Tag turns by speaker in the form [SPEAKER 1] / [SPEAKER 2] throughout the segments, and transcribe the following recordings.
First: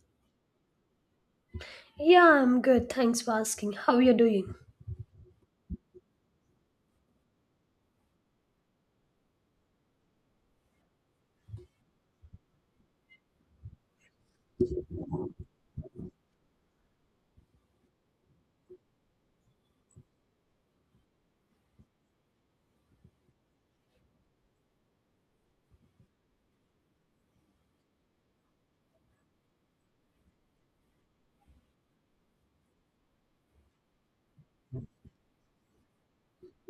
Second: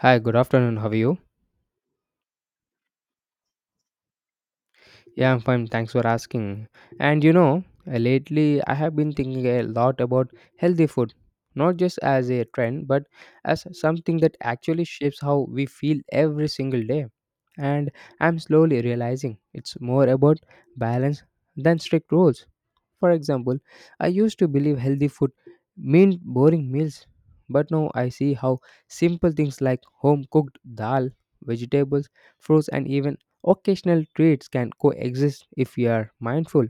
[SPEAKER 1] Hi, good afternoon. How are you?
[SPEAKER 2] Yeah, I'm good. Thanks for asking. How you doing?
[SPEAKER 1] Yeah, I'm fine. Thanks for asking. Lately I have been thinking a lot about healthy food, not just as a trend, but as something that actually shapes how we feel every single day. And I'm slowly realizing it's more about balance than strict rules. For example, I used to believe healthy food meant boring meals, but now I see how simple things like home cooked dal, vegetables, fruits, and even occasional treats can coexist if we are mindful.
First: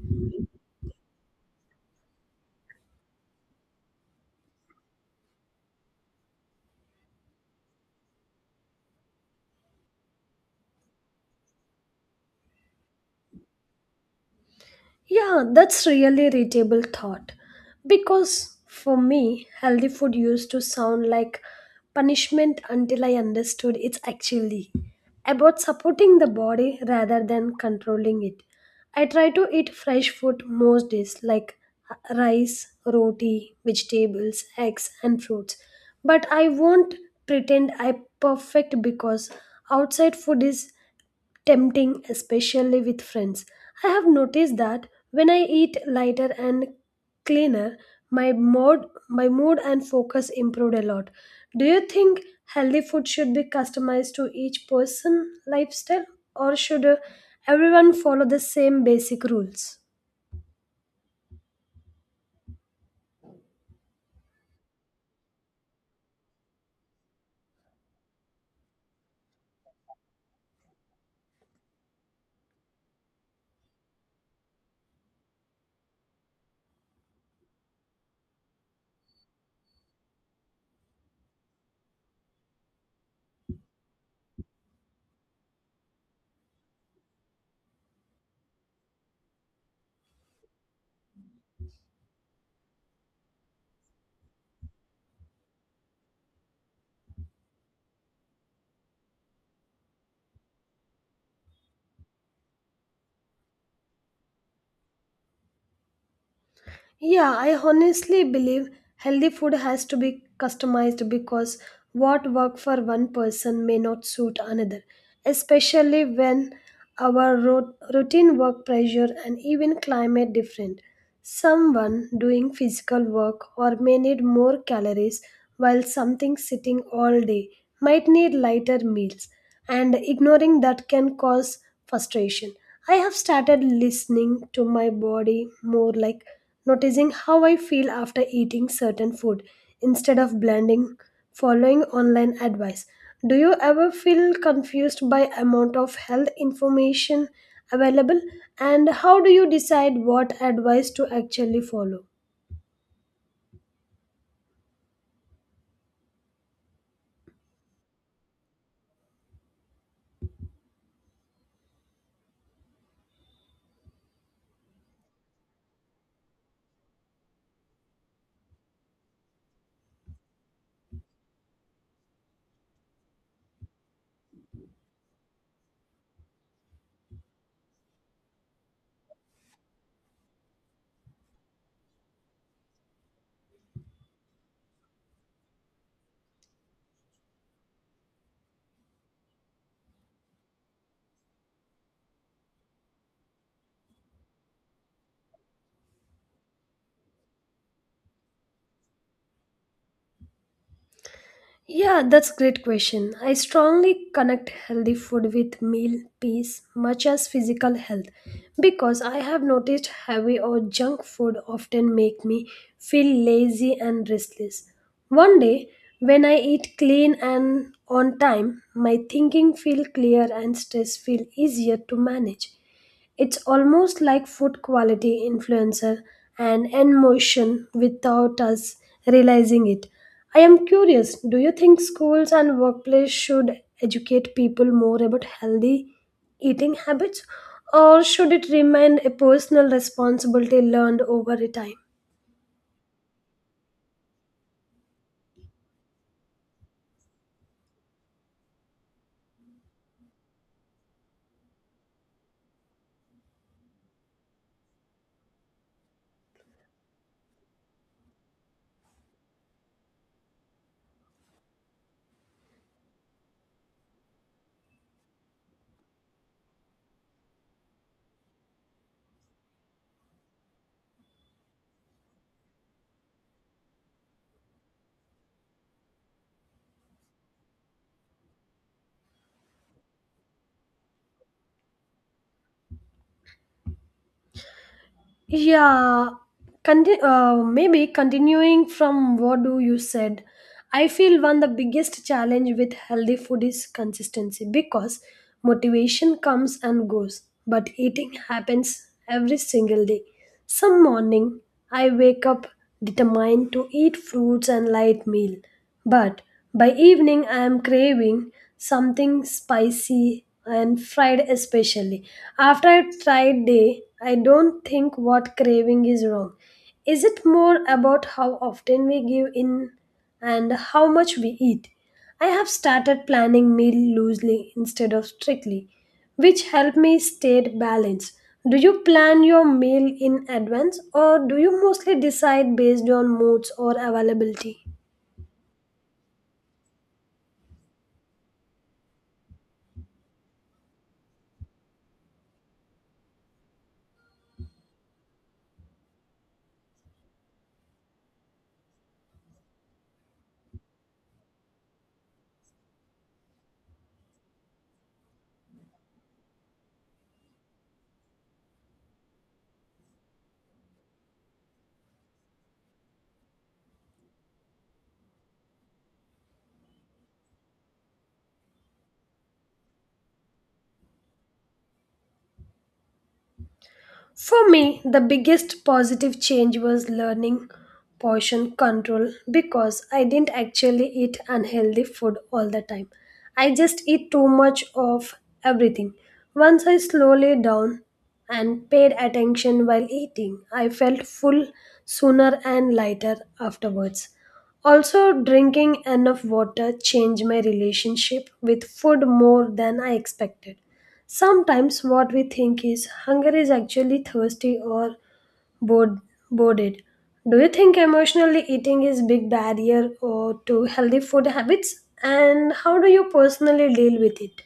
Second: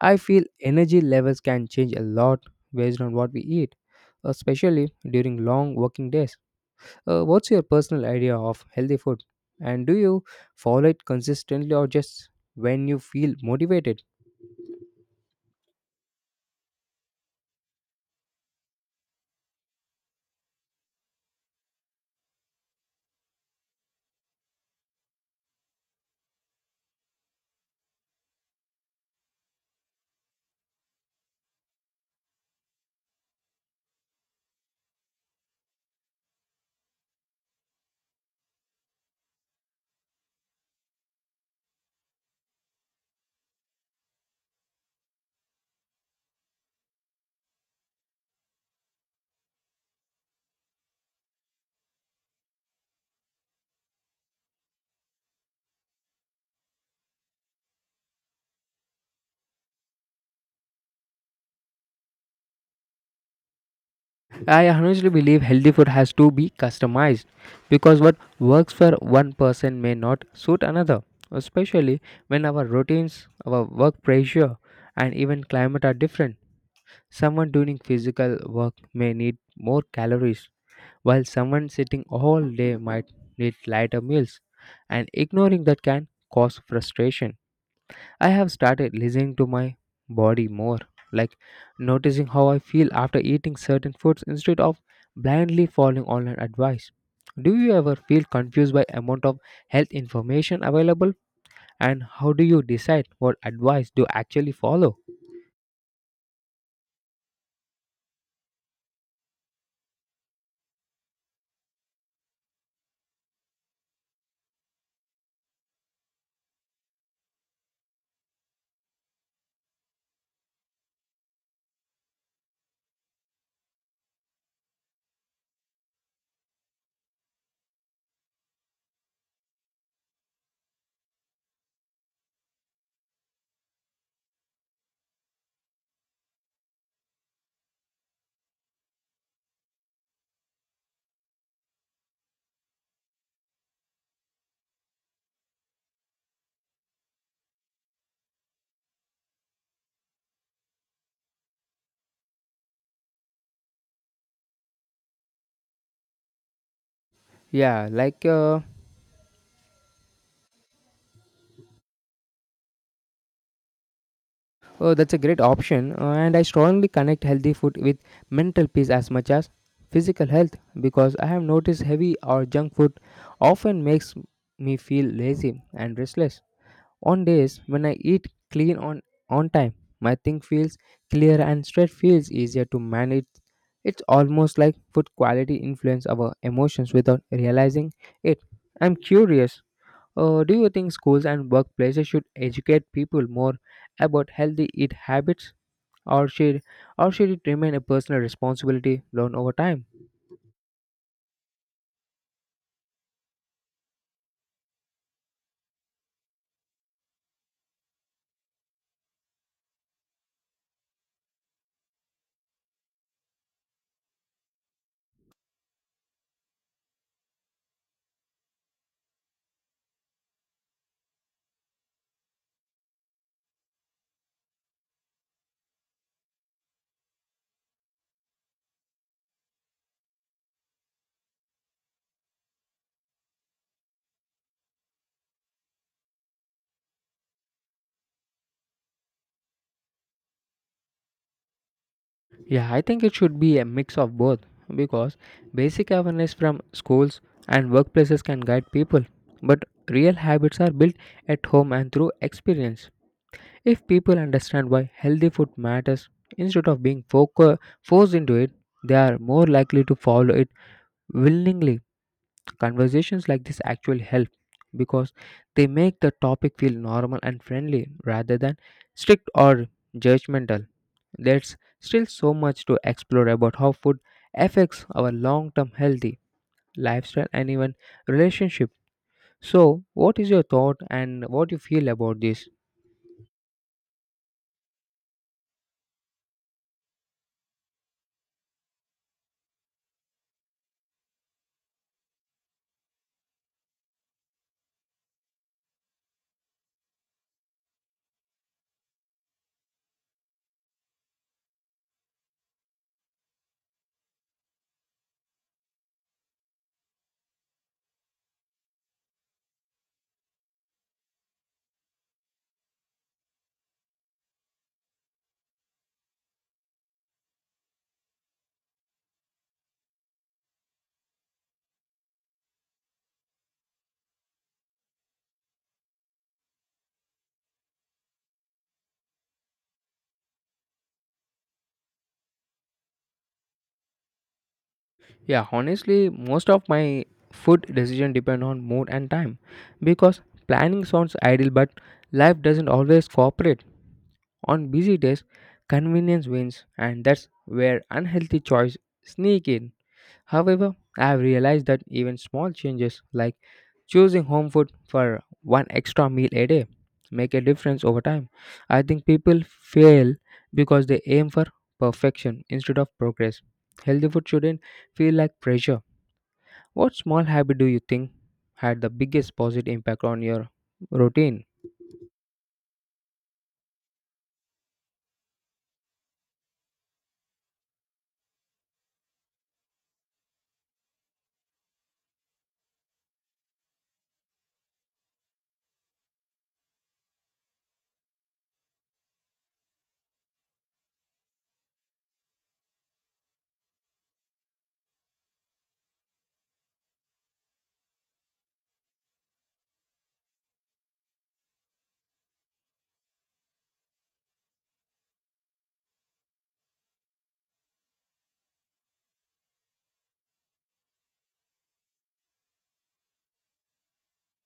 [SPEAKER 1] I feel energy levels can change a lot based on what we eat, especially during long working days. What's your personal idea of healthy food? And do you follow it consistently or just when you feel motivated?
[SPEAKER 2] Yeah, that's really readable thought. Because for me, healthy food used to sound like punishment until I understood it's actually about supporting the body rather than controlling it. I try to eat fresh food most days, like rice, roti, vegetables, eggs, and fruits. But I won't pretend I perfect because outside food is tempting, especially with friends. I have noticed that when I eat lighter and cleaner, my mood and focus improved a lot. Do you think healthy food should be customized to each person lifestyle, or should everyone follow the same basic rules?
[SPEAKER 1] I honestly believe healthy food has to be customized because what works for one person may not suit another, especially when our routines, our work pressure, and even climate are different. Someone doing physical work may need more calories, while someone sitting all day might need lighter meals, and ignoring that can cause frustration. I have started listening to my body more, like noticing how I feel after eating certain foods instead of blindly following online advice. Do you ever feel confused by amount of health information available and how do you decide what advice to actually follow?
[SPEAKER 2] Yeah, I honestly believe healthy food has to be customized because what work for one person may not suit another, especially when our routine work pressure and even climate different. Someone doing physical work or may need more calories while something sitting all day might need lighter meals and ignoring that can cause frustration. I have started listening to my body more like noticing how I feel after eating certain food instead of blending following online advice. Do you ever feel confused by amount of health information available and how do you decide what advice to actually follow?
[SPEAKER 1] Yeah, oh, that's a great option. And I strongly connect healthy food with mental peace as much as physical health because I have noticed heavy or junk food often makes me feel lazy and restless. On days when I eat clean on time, my thing feels clear and stress feels easier to manage. It's almost like food quality influence our emotions without realizing it. I'm curious. Do you think schools and workplaces should educate people more about healthy eat habits, or should or should it remain a personal responsibility learned over time?
[SPEAKER 2] Yeah, that's a great question. I strongly connect healthy food with meal peace much as physical health because I have noticed heavy or junk food often make me feel lazy and restless. One day when I eat clean and on time, my thinking feel clear and stress feel easier to manage. It's almost like food quality influencer and in motion without us realizing it. I am curious, do you think schools and workplace should educate people more about healthy eating habits or should it remain a personal responsibility learned over a time?
[SPEAKER 1] Yeah, I think it should be a mix of both because basic awareness from schools and workplaces can guide people, but real habits are built at home and through experience. If people understand why healthy food matters instead of being forced into it, they are more likely to follow it willingly. Conversations like this actually help because they make the topic feel normal and friendly rather than strict or judgmental. There's still so much to explore about how food affects our long term healthy lifestyle and even relationship. So, what is your thought and what you feel about this?
[SPEAKER 2] Yeah, maybe continuing from what do you said, I feel one the biggest challenge with healthy food is consistency because motivation comes and goes, but eating happens every single day. Some morning I wake up determined to eat fruits and light meal, but by evening, I am craving something spicy and fried, especially. After a tried day, I don't think what craving is wrong. Is it more about how often we give in and how much we eat? I have started planning meal loosely instead of strictly, which help me stay balanced. Do you plan your meal in advance or do you mostly decide based on moods or availability?
[SPEAKER 1] Yeah, honestly, most of my food decision depend on mood and time because planning sounds ideal but life doesn't always cooperate. On busy days, convenience wins and that's where unhealthy choice sneak in. However, I have realized that even small changes like choosing home food for one extra meal a day make a difference over time. I think people fail because they aim for perfection instead of progress. Healthy food shouldn't feel like pressure. What small habit do you think had the biggest positive impact on your routine?
[SPEAKER 2] For me, the biggest positive change was learning portion control because I didn't actually eat unhealthy food all the time. I just eat too much of everything. Once I slowly down and paid attention while eating, I felt full sooner and lighter afterwards. Also, drinking enough water changed my relationship with food more than I expected. Sometimes what we think is hunger is actually thirsty or bored, boarded. Do you think emotionally eating is big barrier or to healthy food habits? And how do you personally deal with it?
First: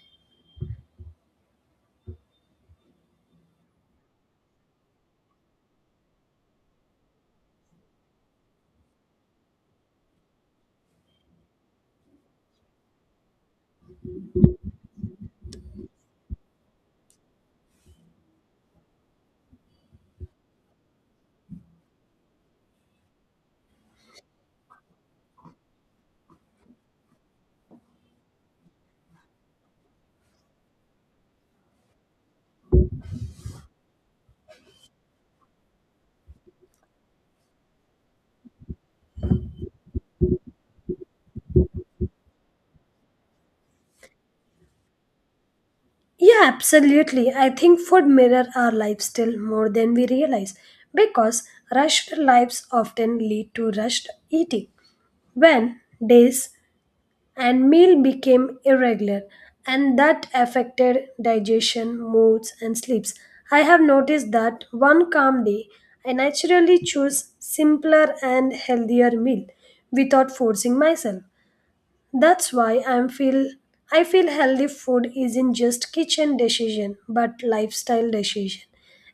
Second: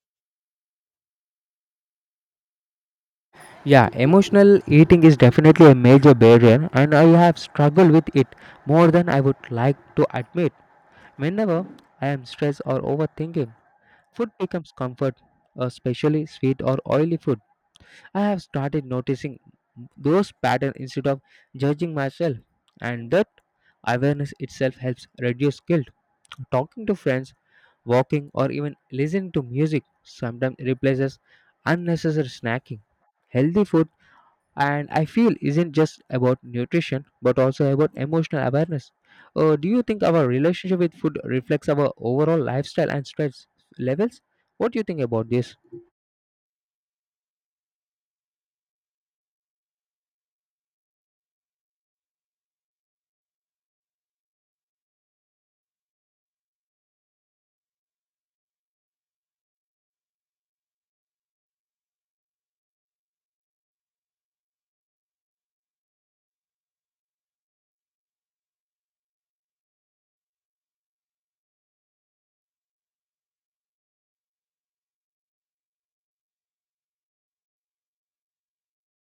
[SPEAKER 1] Yeah, emotional eating is definitely a major barrier, and I have struggled with it more than I would like to admit. Whenever I am stressed or overthinking, food becomes comfort, especially sweet or oily food. I have started noticing those patterns instead of judging myself, and that awareness itself helps reduce guilt. Talking to friends, walking, or even listening to music sometimes replaces unnecessary snacking. Healthy food and I feel isn't just about nutrition but also about emotional awareness. Do you think our relationship with food reflects our overall lifestyle and stress levels? What do you think about this?
[SPEAKER 2] Yeah, absolutely. I think food mirror our lifestyle more than we realize because rushed lives often lead to rushed eating. When days and meal became irregular and that affected digestion, moods and sleeps. I have noticed that one calm day I naturally choose simpler and healthier meal without forcing myself. That's why I feel healthy food isn't just kitchen decision but lifestyle decision.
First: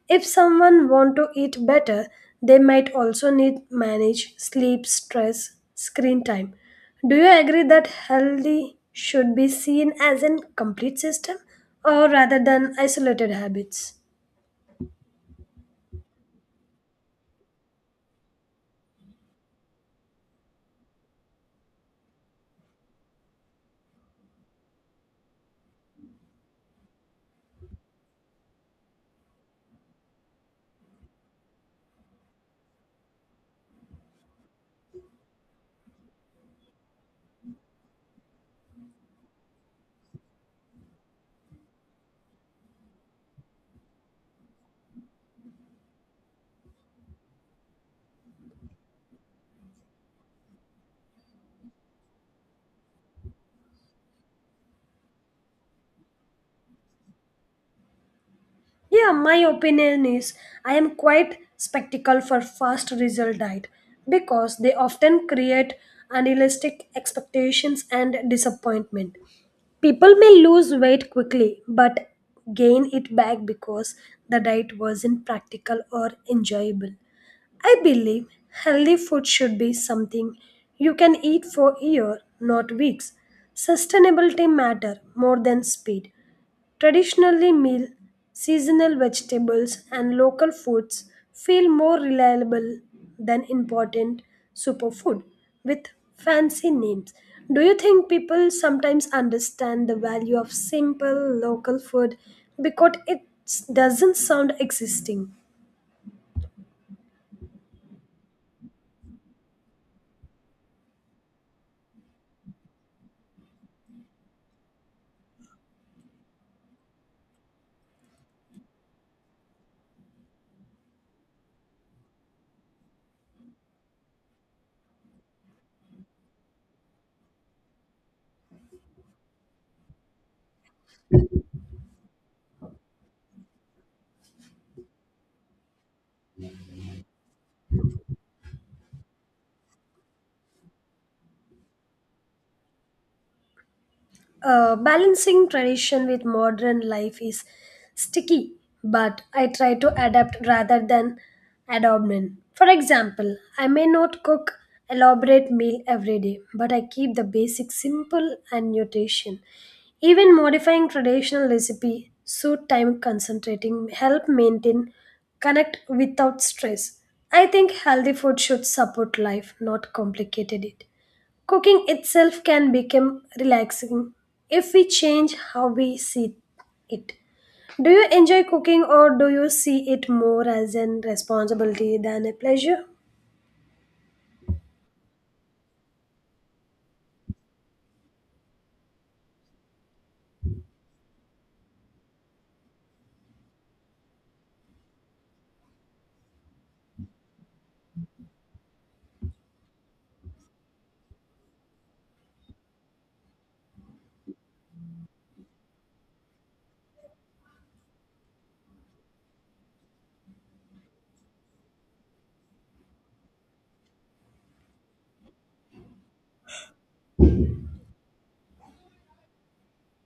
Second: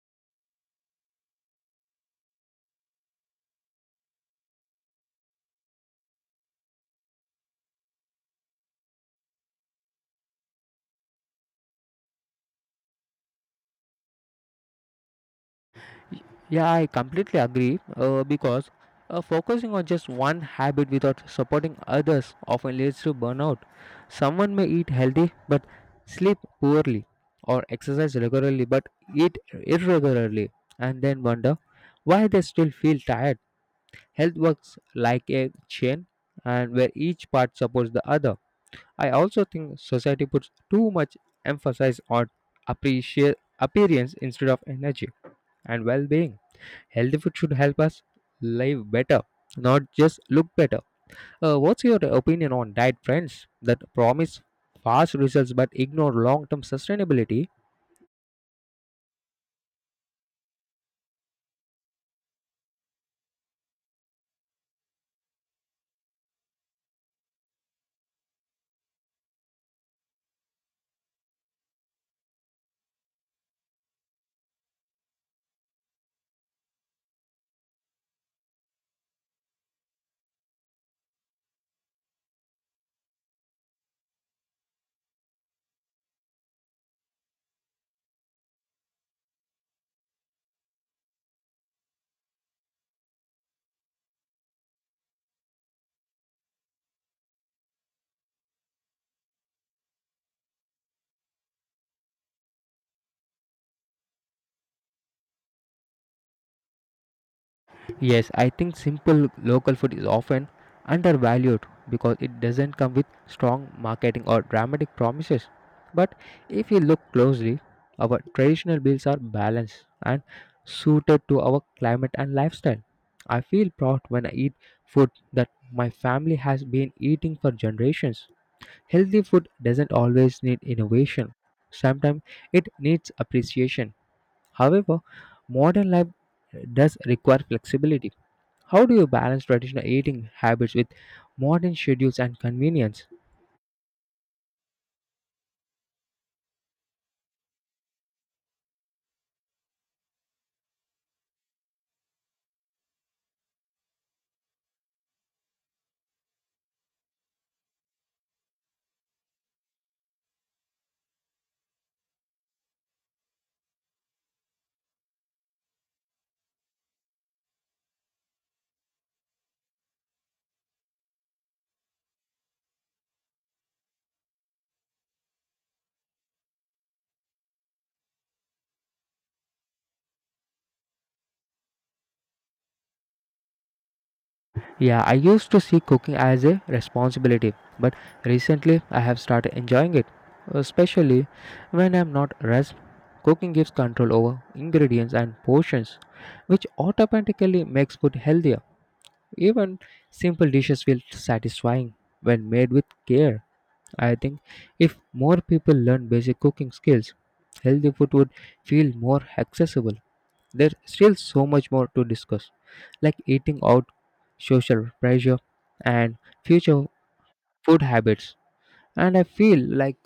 [SPEAKER 2] If someone want to eat better, they might also need manage sleep, stress, screen time. Do you agree that healthy should be seen as a complete system or rather than isolated habits?
[SPEAKER 1] Y- Yeah, I completely agree because focusing on just one habit without supporting others often leads to burnout. Someone may eat healthy but sleep poorly or exercise regularly but eat irregularly and then wonder why they still feel tired. Health works like a chain and where each part supports the other. I also think society puts too much emphasis on appreciate appearance instead of energy and well-being. Healthy food should help us live better, not just look better. What's your opinion on diet trends that promise fast results but ignore long-term sustainability?
[SPEAKER 2] Yeah, my opinion is I am quite skeptical for fast result diet because they often create unrealistic expectations and disappointment. People may lose weight quickly but gain it back because the diet wasn't practical or enjoyable. I believe healthy food should be something you can eat for year, not weeks. Sustainability matter more than speed. Traditionally, meal, seasonal vegetables, and local foods feel more reliable than important superfood with fancy names. Do you think people sometimes understand the value of simple local food because it doesn't sound existing?
[SPEAKER 1] Yes, I think simple local food is often undervalued because it doesn't come with strong marketing or dramatic promises. But if you look closely, our traditional meals are balanced and suited to our climate and lifestyle. I feel proud when I eat food that my family has been eating for generations. Healthy food doesn't always need innovation. Sometimes it needs appreciation. However, modern life does require flexibility. How do you balance traditional eating habits with modern schedules and convenience?
[SPEAKER 2] Balancing tradition with modern life is sticky, but I try to adapt rather than abandon. For example, I may not cook elaborate meal every day, but I keep the basics simple and nutrition. Even modifying traditional recipe, so time concentrating, help maintain connect without stress. I think healthy food should support life, not complicate it. Cooking itself can become relaxing if we change how we see it. Do you enjoy cooking or do you see it more as a responsibility than a pleasure?
[SPEAKER 1] Yeah, I used to see cooking as a responsibility, but recently I have started enjoying it, especially when I'm not rushed. Cooking gives control over ingredients and portions, which automatically makes food healthier. Even simple dishes feel satisfying when made with care. I think if more people learn basic cooking skills, healthy food would feel more accessible. There's still so much more to discuss, like eating out, social pressure, and future food habits. And I feel like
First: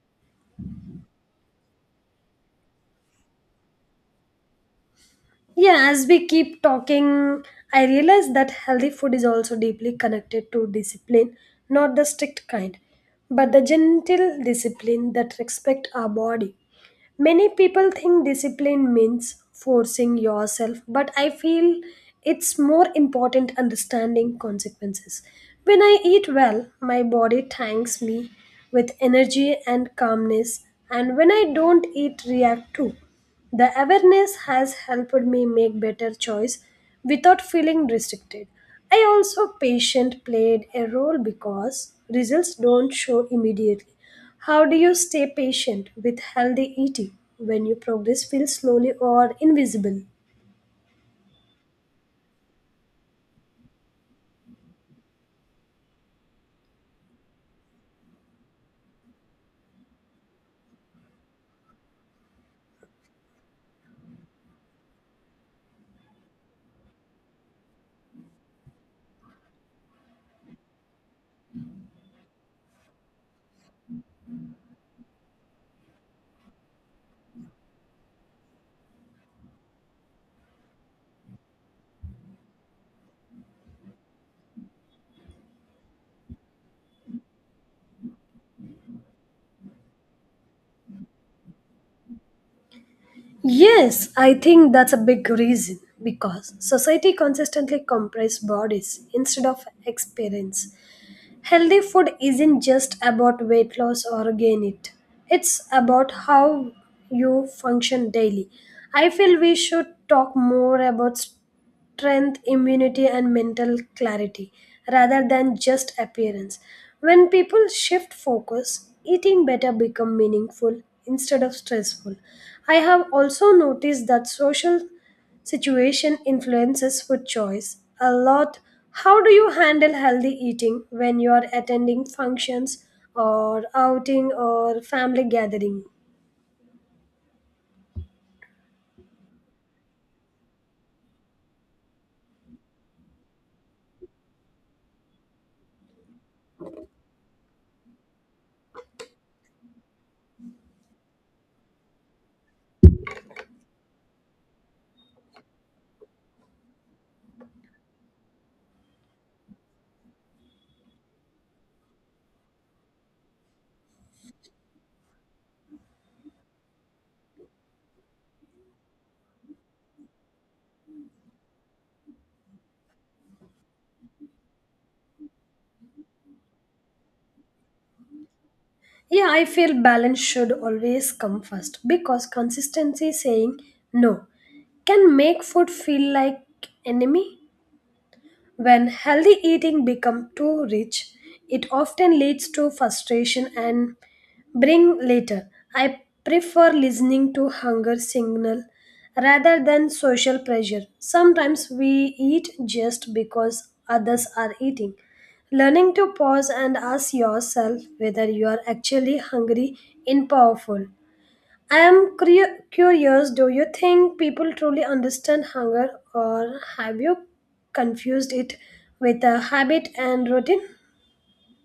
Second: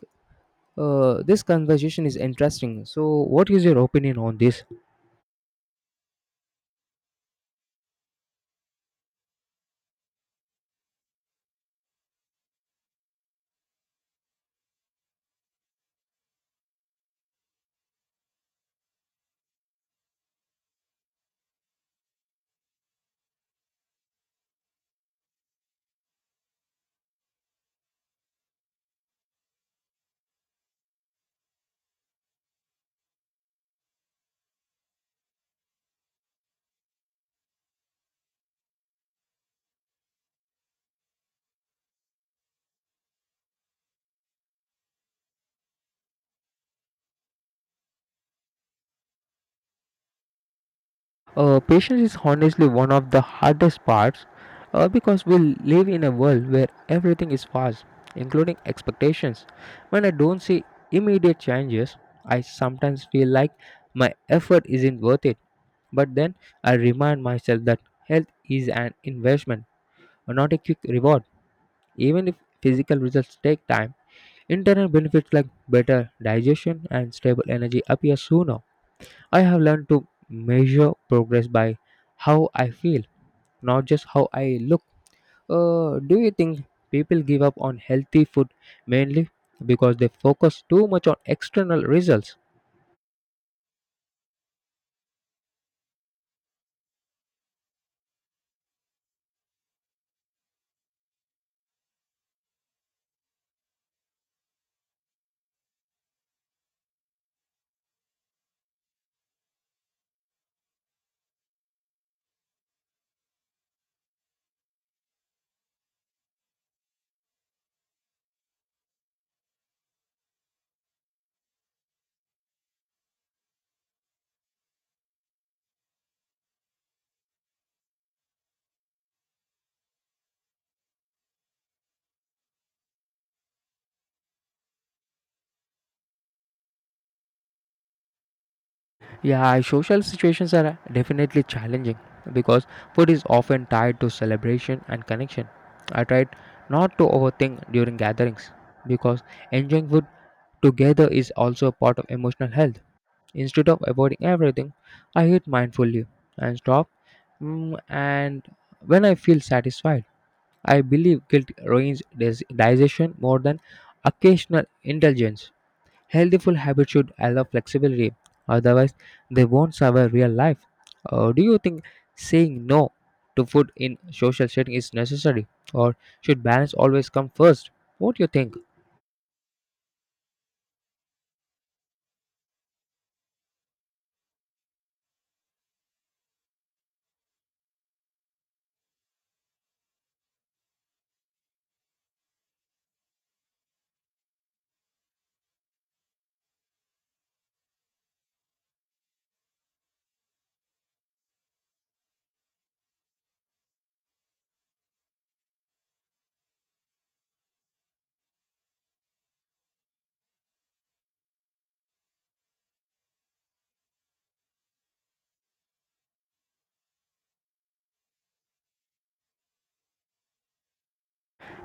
[SPEAKER 1] uh, this conversation is interesting. So, what is your opinion on this?
[SPEAKER 2] Yeah, as we keep talking, I realize that healthy food is also deeply connected to discipline, not the strict kind, but the gentle discipline that respect our body. Many people think discipline means forcing yourself, but I feel it's more important understanding consequences. When I eat well, my body thanks me with energy and calmness, and when I don't eat, react too. The awareness has helped me make better choice without feeling restricted. I also patient played a role because results don't show immediately. How do you stay patient with healthy eating when your progress feels slowly or invisible?
[SPEAKER 1] Patience is honestly one of the hardest parts because we live in a world where everything is fast, including expectations. When I don't see immediate changes, I sometimes feel like my effort isn't worth it. But then I remind myself that health is an investment, not a quick reward. Even if physical results take time, internal benefits like better digestion and stable energy appear sooner. I have learned to measure progress by how I feel not just how I look. Do you think people give up on healthy food mainly because they focus too much on external results?
[SPEAKER 2] Yes, I think that's a big reason because society consistently compresses bodies instead of experience. Healthy food isn't just about weight loss or gain it. It's about how you function daily. I feel we should talk more about strength, immunity, and mental clarity rather than just appearance. When people shift focus, eating better become meaningful instead of stressful. I have also noticed that social situation influences food choice a lot. How do you handle healthy eating when you are attending functions or outing or family gathering?
[SPEAKER 1] Yeah, social situations are definitely challenging because food is often tied to celebration and connection. I tried not to overthink during gatherings because enjoying food together is also a part of emotional health. Instead of avoiding everything, I eat mindfully and stop and when I feel satisfied. I believe guilt ruins digestion more than occasional indulgence. Healthy food habits should allow flexibility, otherwise, they won't survive real life. Do you think saying no to food in social setting is necessary, or should balance always come first? What do you think?
[SPEAKER 2] Yeah, I feel balance should always come first because consistency saying no can make food feel like enemy when healthy eating becomes too rich, it often leads to frustration and bring later. I prefer listening to hunger signal rather than social pressure. Sometimes we eat just because others are eating. Learning to pause and ask yourself whether you are actually hungry in powerful. I am curious, do you think people truly understand hunger, or have you confused it with a habit and routine?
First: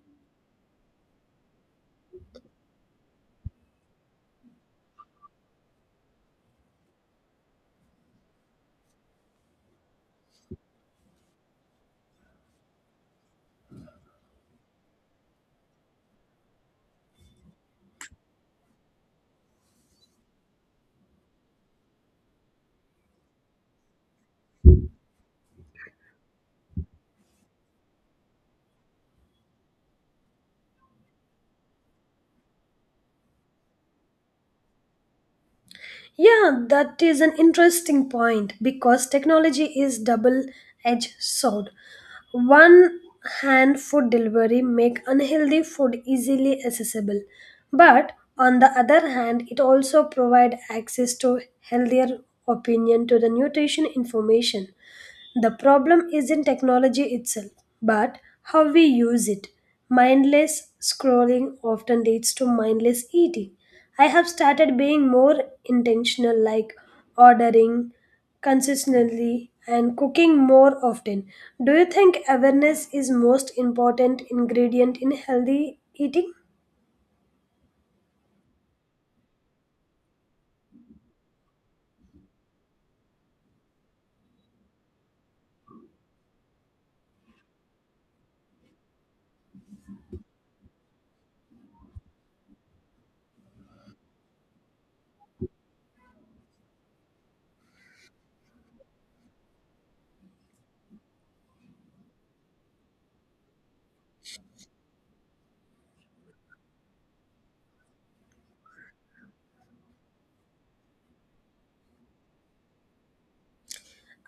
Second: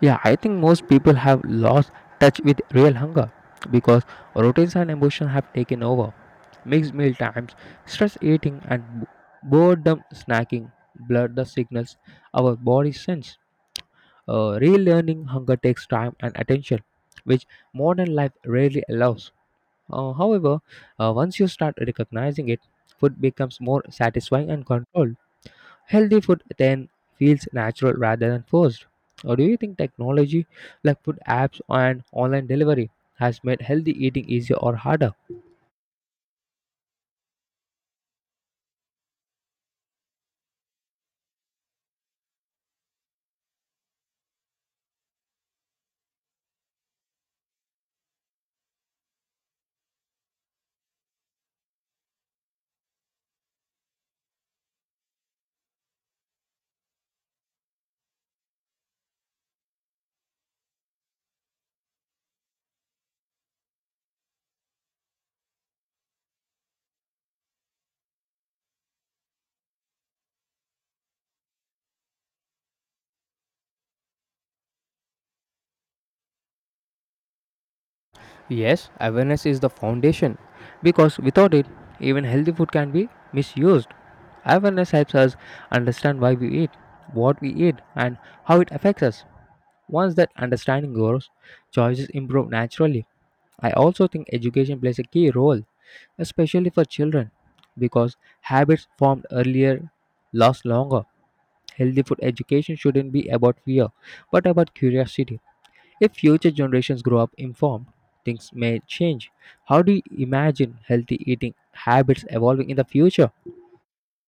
[SPEAKER 1] Yeah, I think most people have lost touch with real hunger because routines and emotion have taken over. Mixed meal times, stress eating, and boredom snacking blur the signals our body sends. Relearning hunger takes time and attention, which modern life rarely allows. However, once you start recognizing it, food becomes more satisfying and controlled. Healthy food then feels natural rather than forced. Or do you think technology like food apps and online delivery has made healthy eating easier or harder?
[SPEAKER 2] Yeah, that is an interesting point because technology is double edged sword. One hand food delivery make unhealthy food easily accessible, but on the other hand it also provide access to healthier opinion to the nutrition information. The problem isn't technology itself, but how we use it. Mindless scrolling often leads to mindless eating. I have started being more intentional, like ordering consistently and cooking more often. Do you think awareness is most important ingredient in healthy eating?
[SPEAKER 1] Yes, awareness is the foundation because without it, even healthy food can be misused. Awareness helps us understand why we eat, what we eat, and how it affects us. Once that understanding grows, choices improve naturally. I also think education plays a key role, especially for children, because habits formed earlier last longer. Healthy food education shouldn't be about fear, but about curiosity. If future generations grow up informed, things may change. How do you imagine healthy eating habits evolving in the future?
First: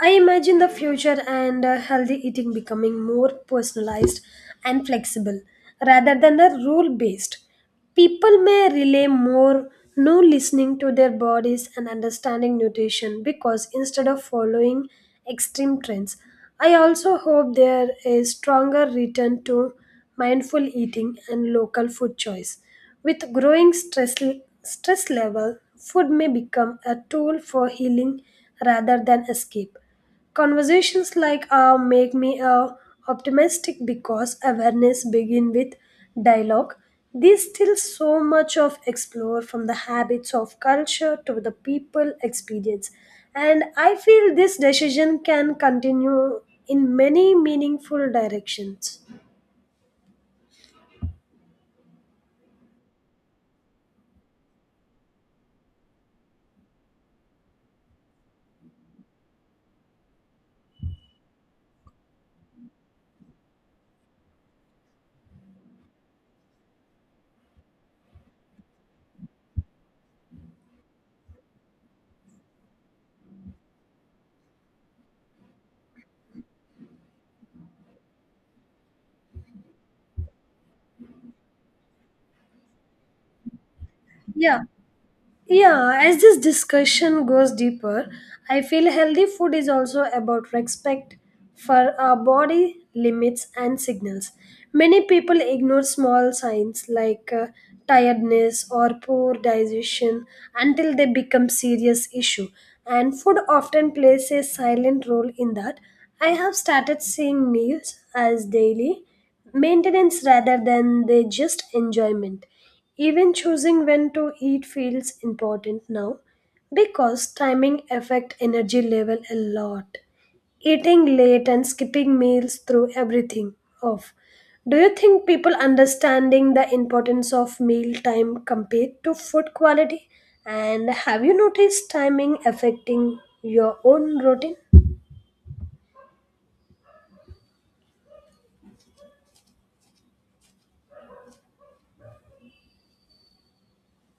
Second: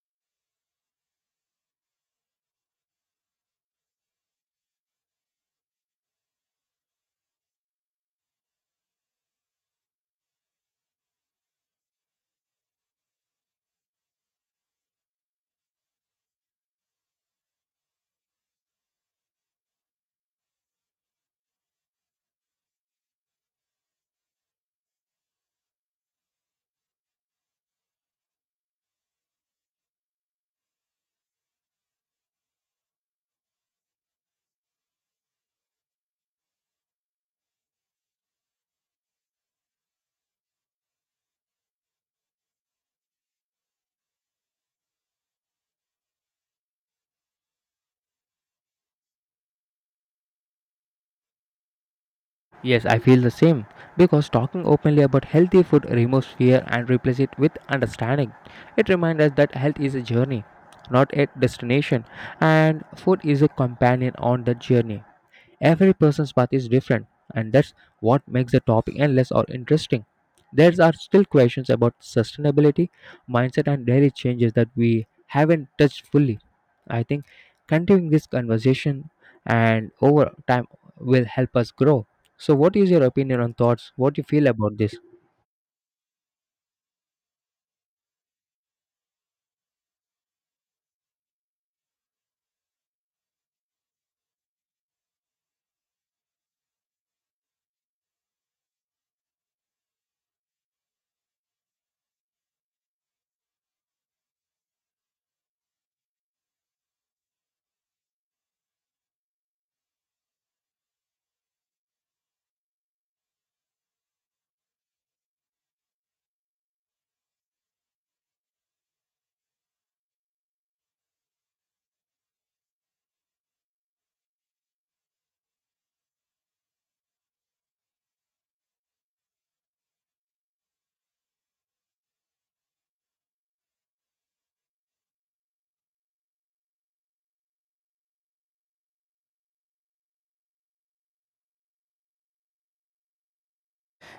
[SPEAKER 2] I imagine the future and healthy eating becoming more personalized and flexible rather than the rule based. People may rely more no listening to their bodies and understanding nutrition because instead of following extreme trends, I also hope there is stronger return to mindful eating and local food choice. With growing stress, stress level, food may become a tool for healing rather than escape. Conversations like make me optimistic because awareness begin with dialogue. There's still so much of explore from the habits of culture to the people experience. And I feel this decision can continue in many meaningful directions.
[SPEAKER 1] Yes, I feel the same because talking openly about healthy food removes fear and replaces it with understanding. It reminds us that health is a journey, not a destination, and food is a companion on that journey. Every person's path is different, and that's what makes the topic endless or interesting. There are still questions about sustainability, mindset, and daily changes that we haven't touched fully. I think continuing this conversation and over time will help us grow. So, what is your opinion on thoughts? What do you feel
[SPEAKER 2] Yeah.
[SPEAKER 1] about this?
[SPEAKER 2] Yeah, as this discussion goes deeper, I feel healthy food is also about respect for our body limits and signals. Many people ignore small signs like tiredness or poor digestion until they become serious issue and food often plays a silent role in that. I have started seeing meals as daily maintenance rather than they just enjoyment. Even choosing when to eat feels important now because timing affect energy level a lot. Eating late and skipping meals through everything off. Do you think people understanding the importance of meal time compared to food quality? And have you noticed timing affecting your own routine?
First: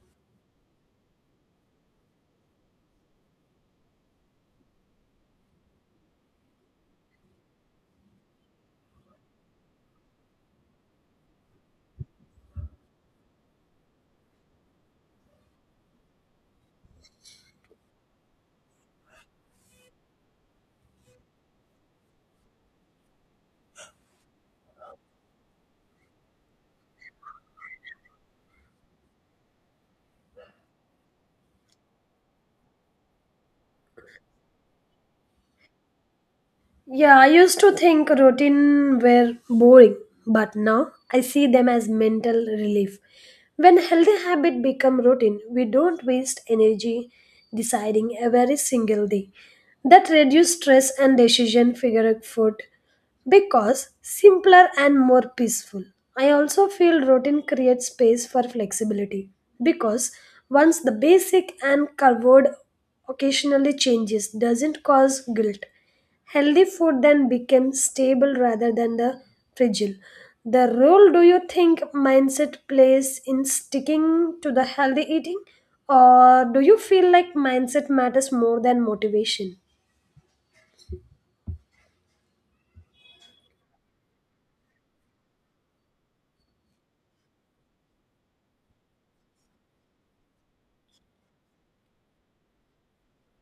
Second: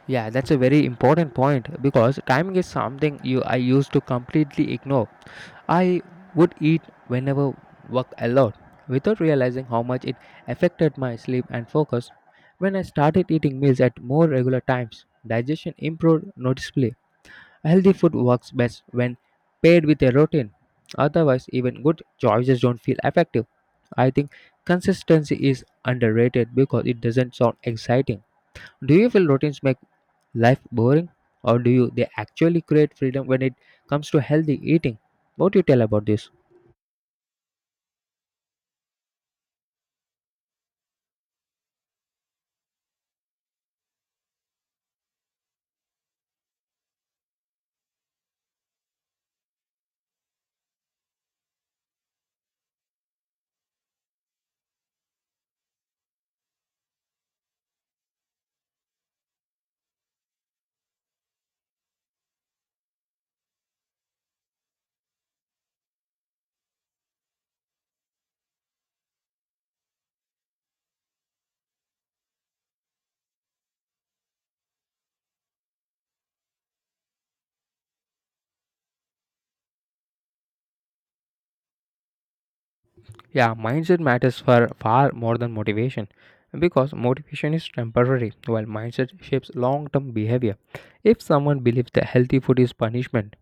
[SPEAKER 1] Yeah, that's a very important point because timing is something you I used to completely ignore. I would eat whenever work a lot without realizing how much it affected my sleep and focus. When I started eating meals at more regular times, digestion improved noticeably. Healthy food works best when paired with a routine. Otherwise, even good choices don't feel effective. I think consistency is underrated because it doesn't sound exciting. Do you feel routines make life boring or do you they actually create freedom when it comes to healthy eating, what do you tell about this?
[SPEAKER 2] Yeah, I used to think routine were boring, but now I see them as mental relief. When healthy habit become routine, we don't waste energy deciding every single day. That reduce stress and decision figure food because simpler and more peaceful. I also feel routine creates space for flexibility because once the basic and covered occasionally changes doesn't cause guilt. Healthy food then becomes stable rather than the fragile. The role do you think mindset plays in sticking to the healthy eating? Or do you feel like mindset matters more than motivation?
[SPEAKER 1] Yeah, mindset matters for far more than motivation because motivation is temporary while mindset shapes long term behavior. If someone believes that healthy food is punishment,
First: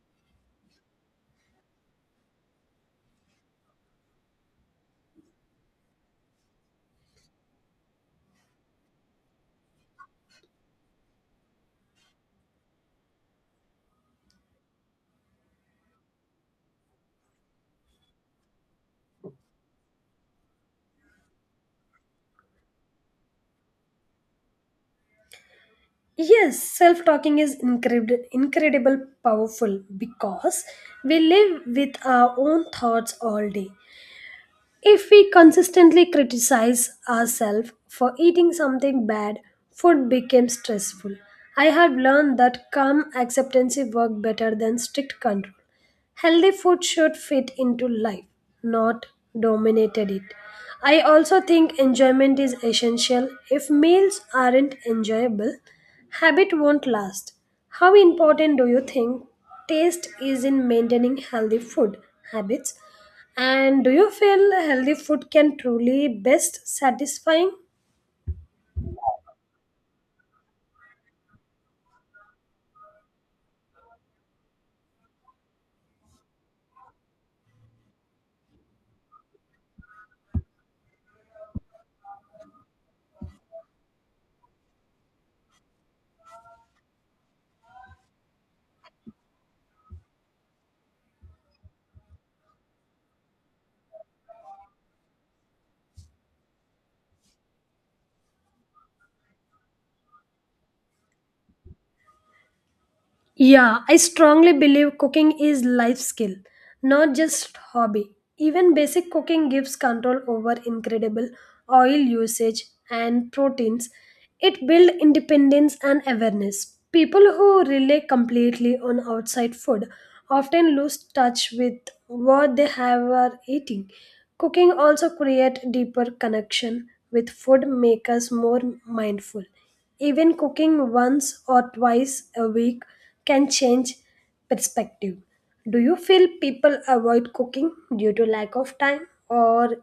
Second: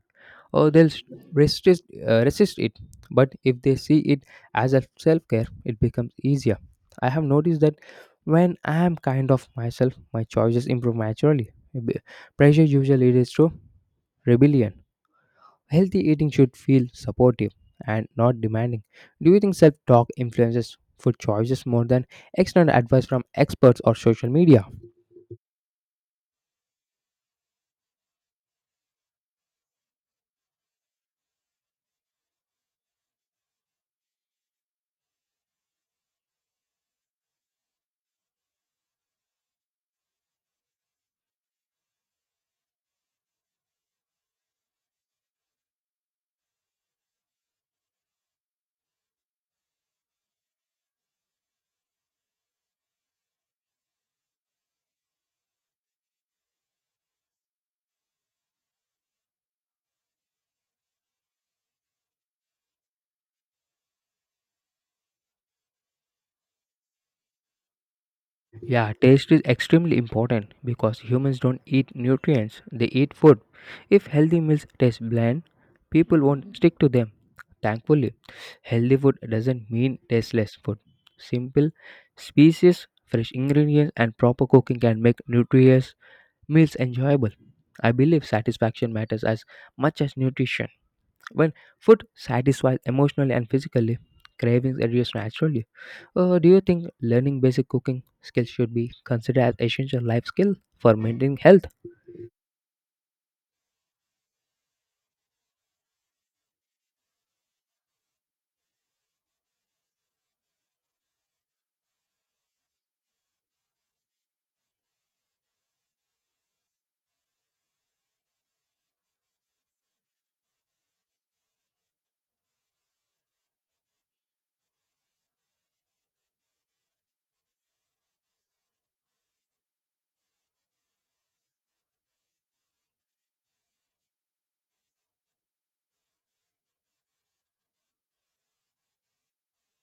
[SPEAKER 1] or they'll resist it. But if they see it as a self care, it becomes easier. I have noticed that when I am kind of myself, my choices improve naturally. B- Pressure usually leads to rebellion. Healthy eating should feel supportive and not demanding. Do you think self talk influences food choices more than external advice from experts or social media?
[SPEAKER 2] Yes, self talking is incredible powerful because we live with our own thoughts all day. If we consistently criticize ourselves for eating something bad, food becomes stressful. I have learned that calm acceptance works better than strict control. Healthy food should fit into life, not dominated it. I also think enjoyment is essential. If meals aren't enjoyable, habit won't last. How important do you think taste is in maintaining healthy food habits? And do you feel healthy food can truly best satisfying?
[SPEAKER 1] Yeah, taste is extremely important because humans don't eat nutrients, they eat food. If healthy meals taste bland, people won't stick to them. Thankfully, healthy food doesn't mean tasteless food. Simple species, fresh ingredients, and proper cooking can make nutritious meals enjoyable. I believe satisfaction matters as much as nutrition. When food satisfies emotionally and physically, cravings reduce naturally. Do you think learning basic cooking skills should be considered as essential life skill for maintaining health?
[SPEAKER 2] Yeah, I strongly believe cooking is life skill, not just hobby. Even basic cooking gives control over incredible oil usage and proteins. It builds independence and awareness. People who rely completely on outside food often lose touch with what they have are eating. Cooking also creates deeper connection with food makes us more mindful. Even cooking once or twice a week can change perspective. Do you feel people avoid cooking due to lack of time, or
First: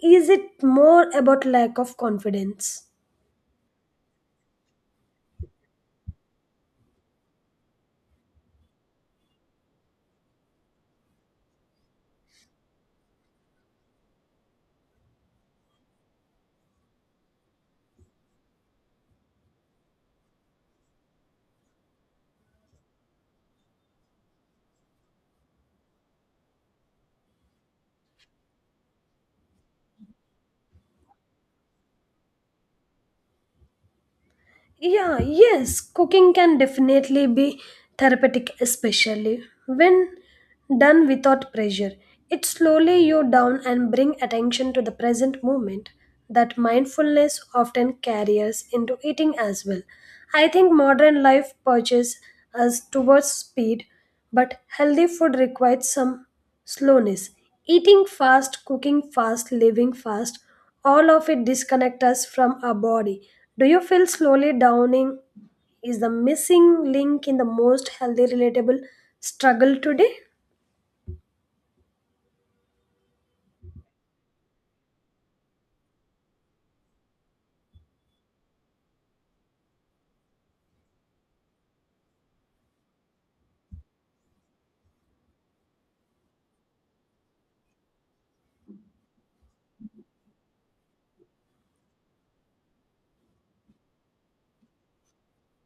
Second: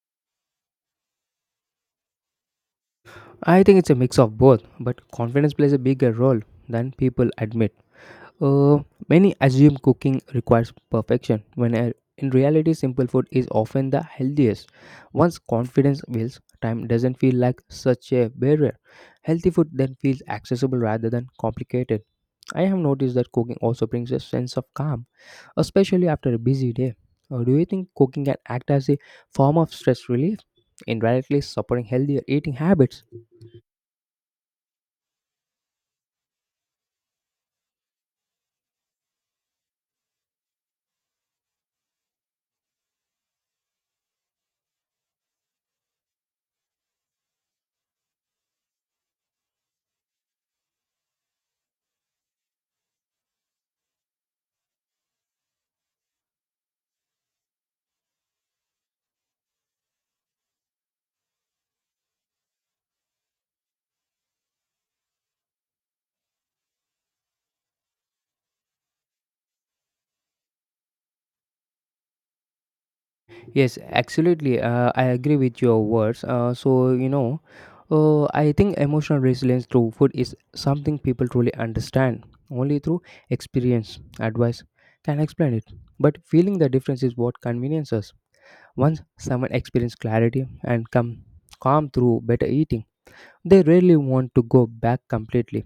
[SPEAKER 2] is it more about lack of confidence?
[SPEAKER 1] I think it's a mix of both, but confidence plays a bigger role than people admit. Uh, Many assume cooking requires perfection, when in reality, simple food is often the healthiest. Once confidence builds, time doesn't feel like such a barrier. Healthy food then feels accessible rather than complicated. I have noticed that cooking also brings a sense of calm, especially after a busy day. Do you think cooking can act as a form of stress relief, indirectly supporting healthier eating habits?
[SPEAKER 2] Yeah, Yes, cooking can definitely be therapeutic, especially when done without pressure. It slowly you down and bring attention to the present moment. That mindfulness often carries into eating as well. I think modern life purges us towards speed, but healthy food requires some slowness. Eating fast, cooking fast, living fast, all of it disconnect us from our body. Do you feel slowly downing is the missing link in the most healthy relatable struggle today?
[SPEAKER 1] Yes, absolutely. I agree with your words. So, I think emotional resilience through food is something people truly understand only through experience. Advice can explain it, but feeling the difference is what conveniences. Once someone experiences clarity and come calm through better eating they rarely want to go back completely.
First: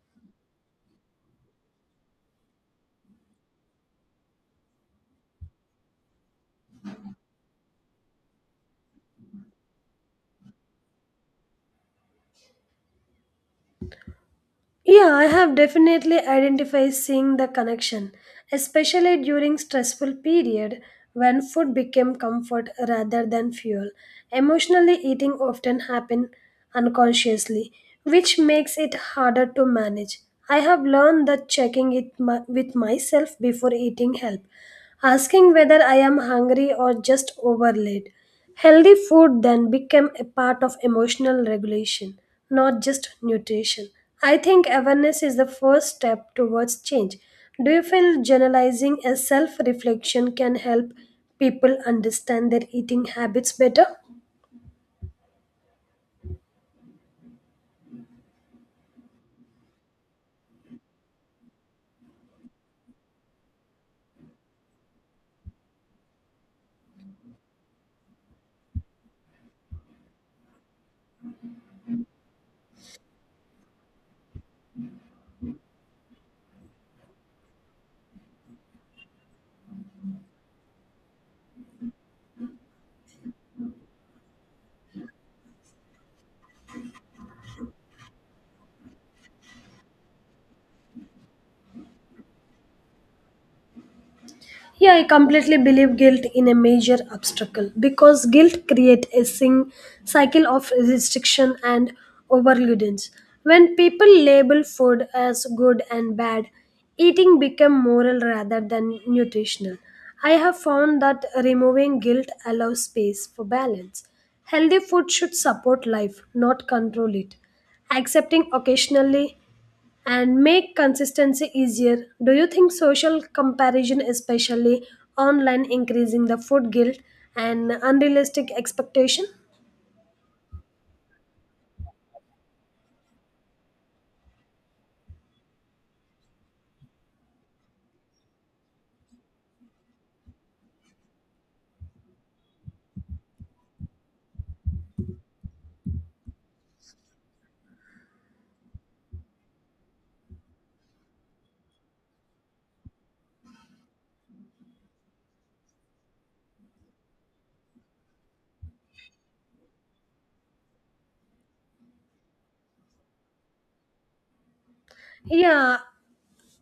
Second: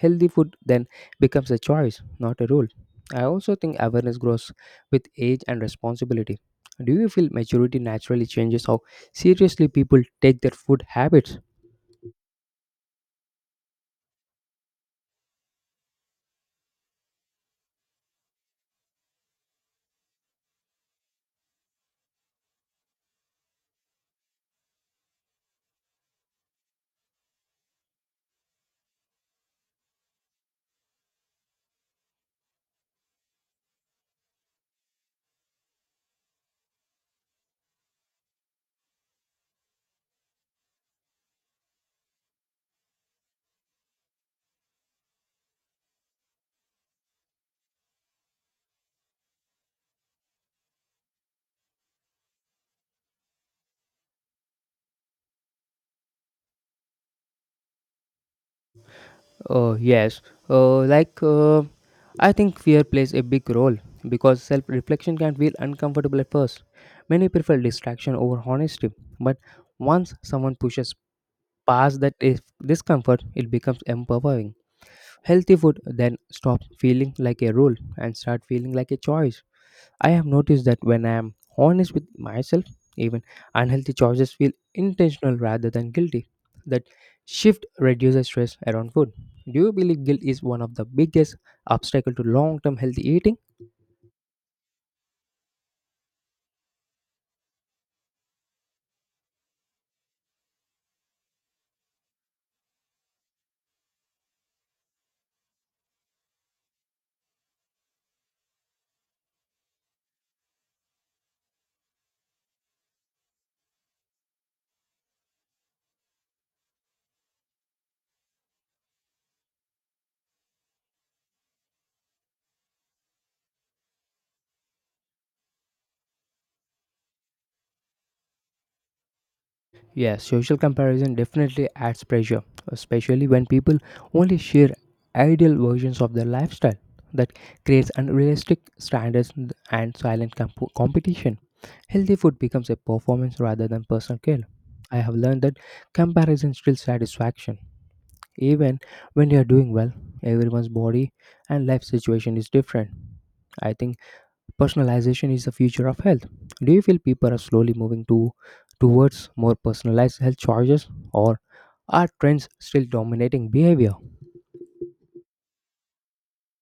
[SPEAKER 1] Healthy food then becomes a choice, not a rule. I also think awareness grows with age and responsibility. Do you feel maturity naturally changes how seriously people take their food habits?
[SPEAKER 2] Yeah, I have definitely identified seeing the connection, especially during stressful period when food became comfort rather than fuel. Emotionally eating often happen unconsciously, which makes it harder to manage. I have learned that with myself before eating help, asking whether I am hungry or just overlaid. Healthy food then became a part of emotional regulation, not just nutrition. I think awareness is the first step towards change. Do you feel journalizing as self reflection can help people understand their eating habits better?
[SPEAKER 1] Yes. Uh, like, uh, I think fear plays a big role because self reflection can feel uncomfortable at first. Many prefer distraction over honesty, but once someone pushes past that discomfort, it becomes empowering. Healthy food then stops feeling like a rule and start feeling like a choice. I have noticed that when I am honest with myself, even unhealthy choices feel intentional rather than guilty. That shift reduces stress around food. Do you believe guilt is one of the biggest obstacle to long-term healthy eating?
[SPEAKER 2] Yeah, I completely believe guilt in a major obstacle because guilt creates a cycle of restriction and overloadance. When people label food as good and bad, eating becomes moral rather than nutritional. I have found that removing guilt allows space for balance. Healthy food should support life, not control it. Accepting occasionally and make consistency easier. Do you think social comparison, especially online, increasing the food guilt and unrealistic expectation?
[SPEAKER 1] Yes, social comparison definitely adds pressure, especially when people only share ideal versions of their lifestyle. That creates unrealistic standards and silent competition. Healthy food becomes a performance rather than personal care. I have learned that comparison steals satisfaction. Even when you are doing well, everyone's body and life situation is different. I think personalization is the future of health. Do you feel people are slowly moving to towards more personalized health choices or are trends still dominating behavior?
[SPEAKER 2] Yeah,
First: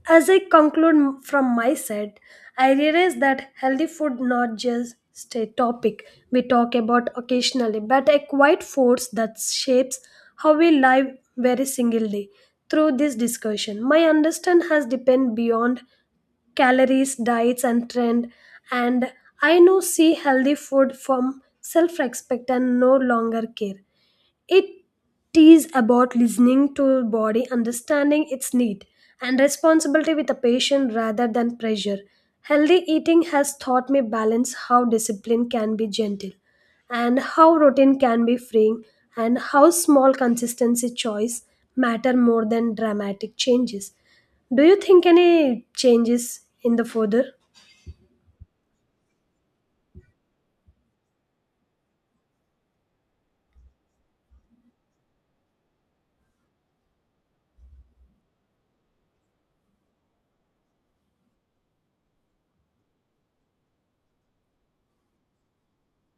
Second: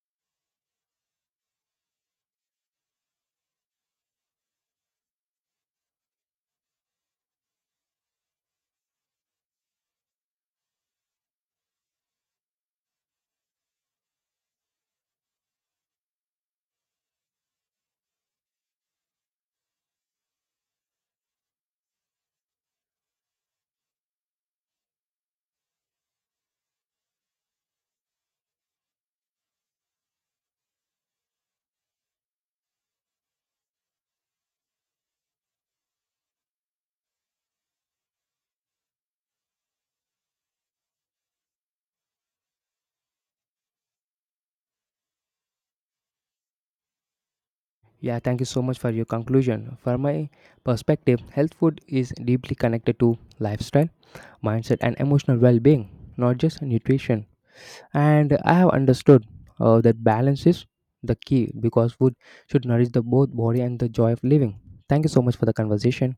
[SPEAKER 2] as I conclude from my side, I realize that healthy food not just a topic we talk about occasionally, but a quiet force that shapes how we live every single day. Through this discussion, my understand has deepened beyond calories, diets, and trend. And I now see healthy food from self respect and no longer care. It is about listening to body, understanding its need, and responsibility with a patient rather than pressure. Healthy eating has taught me balance how discipline can be gentle, and how routine can be freeing, and how small consistency choice matter more than dramatic changes. Do you think any changes in the further?
[SPEAKER 1] Yeah, thank you so much for your conclusion. For my perspective, health food is deeply connected to lifestyle mindset, and emotional well being, not just nutrition. And I have understood that balance is the key because food should nourish the both body and the joy of living. Thank you so much for the conversation.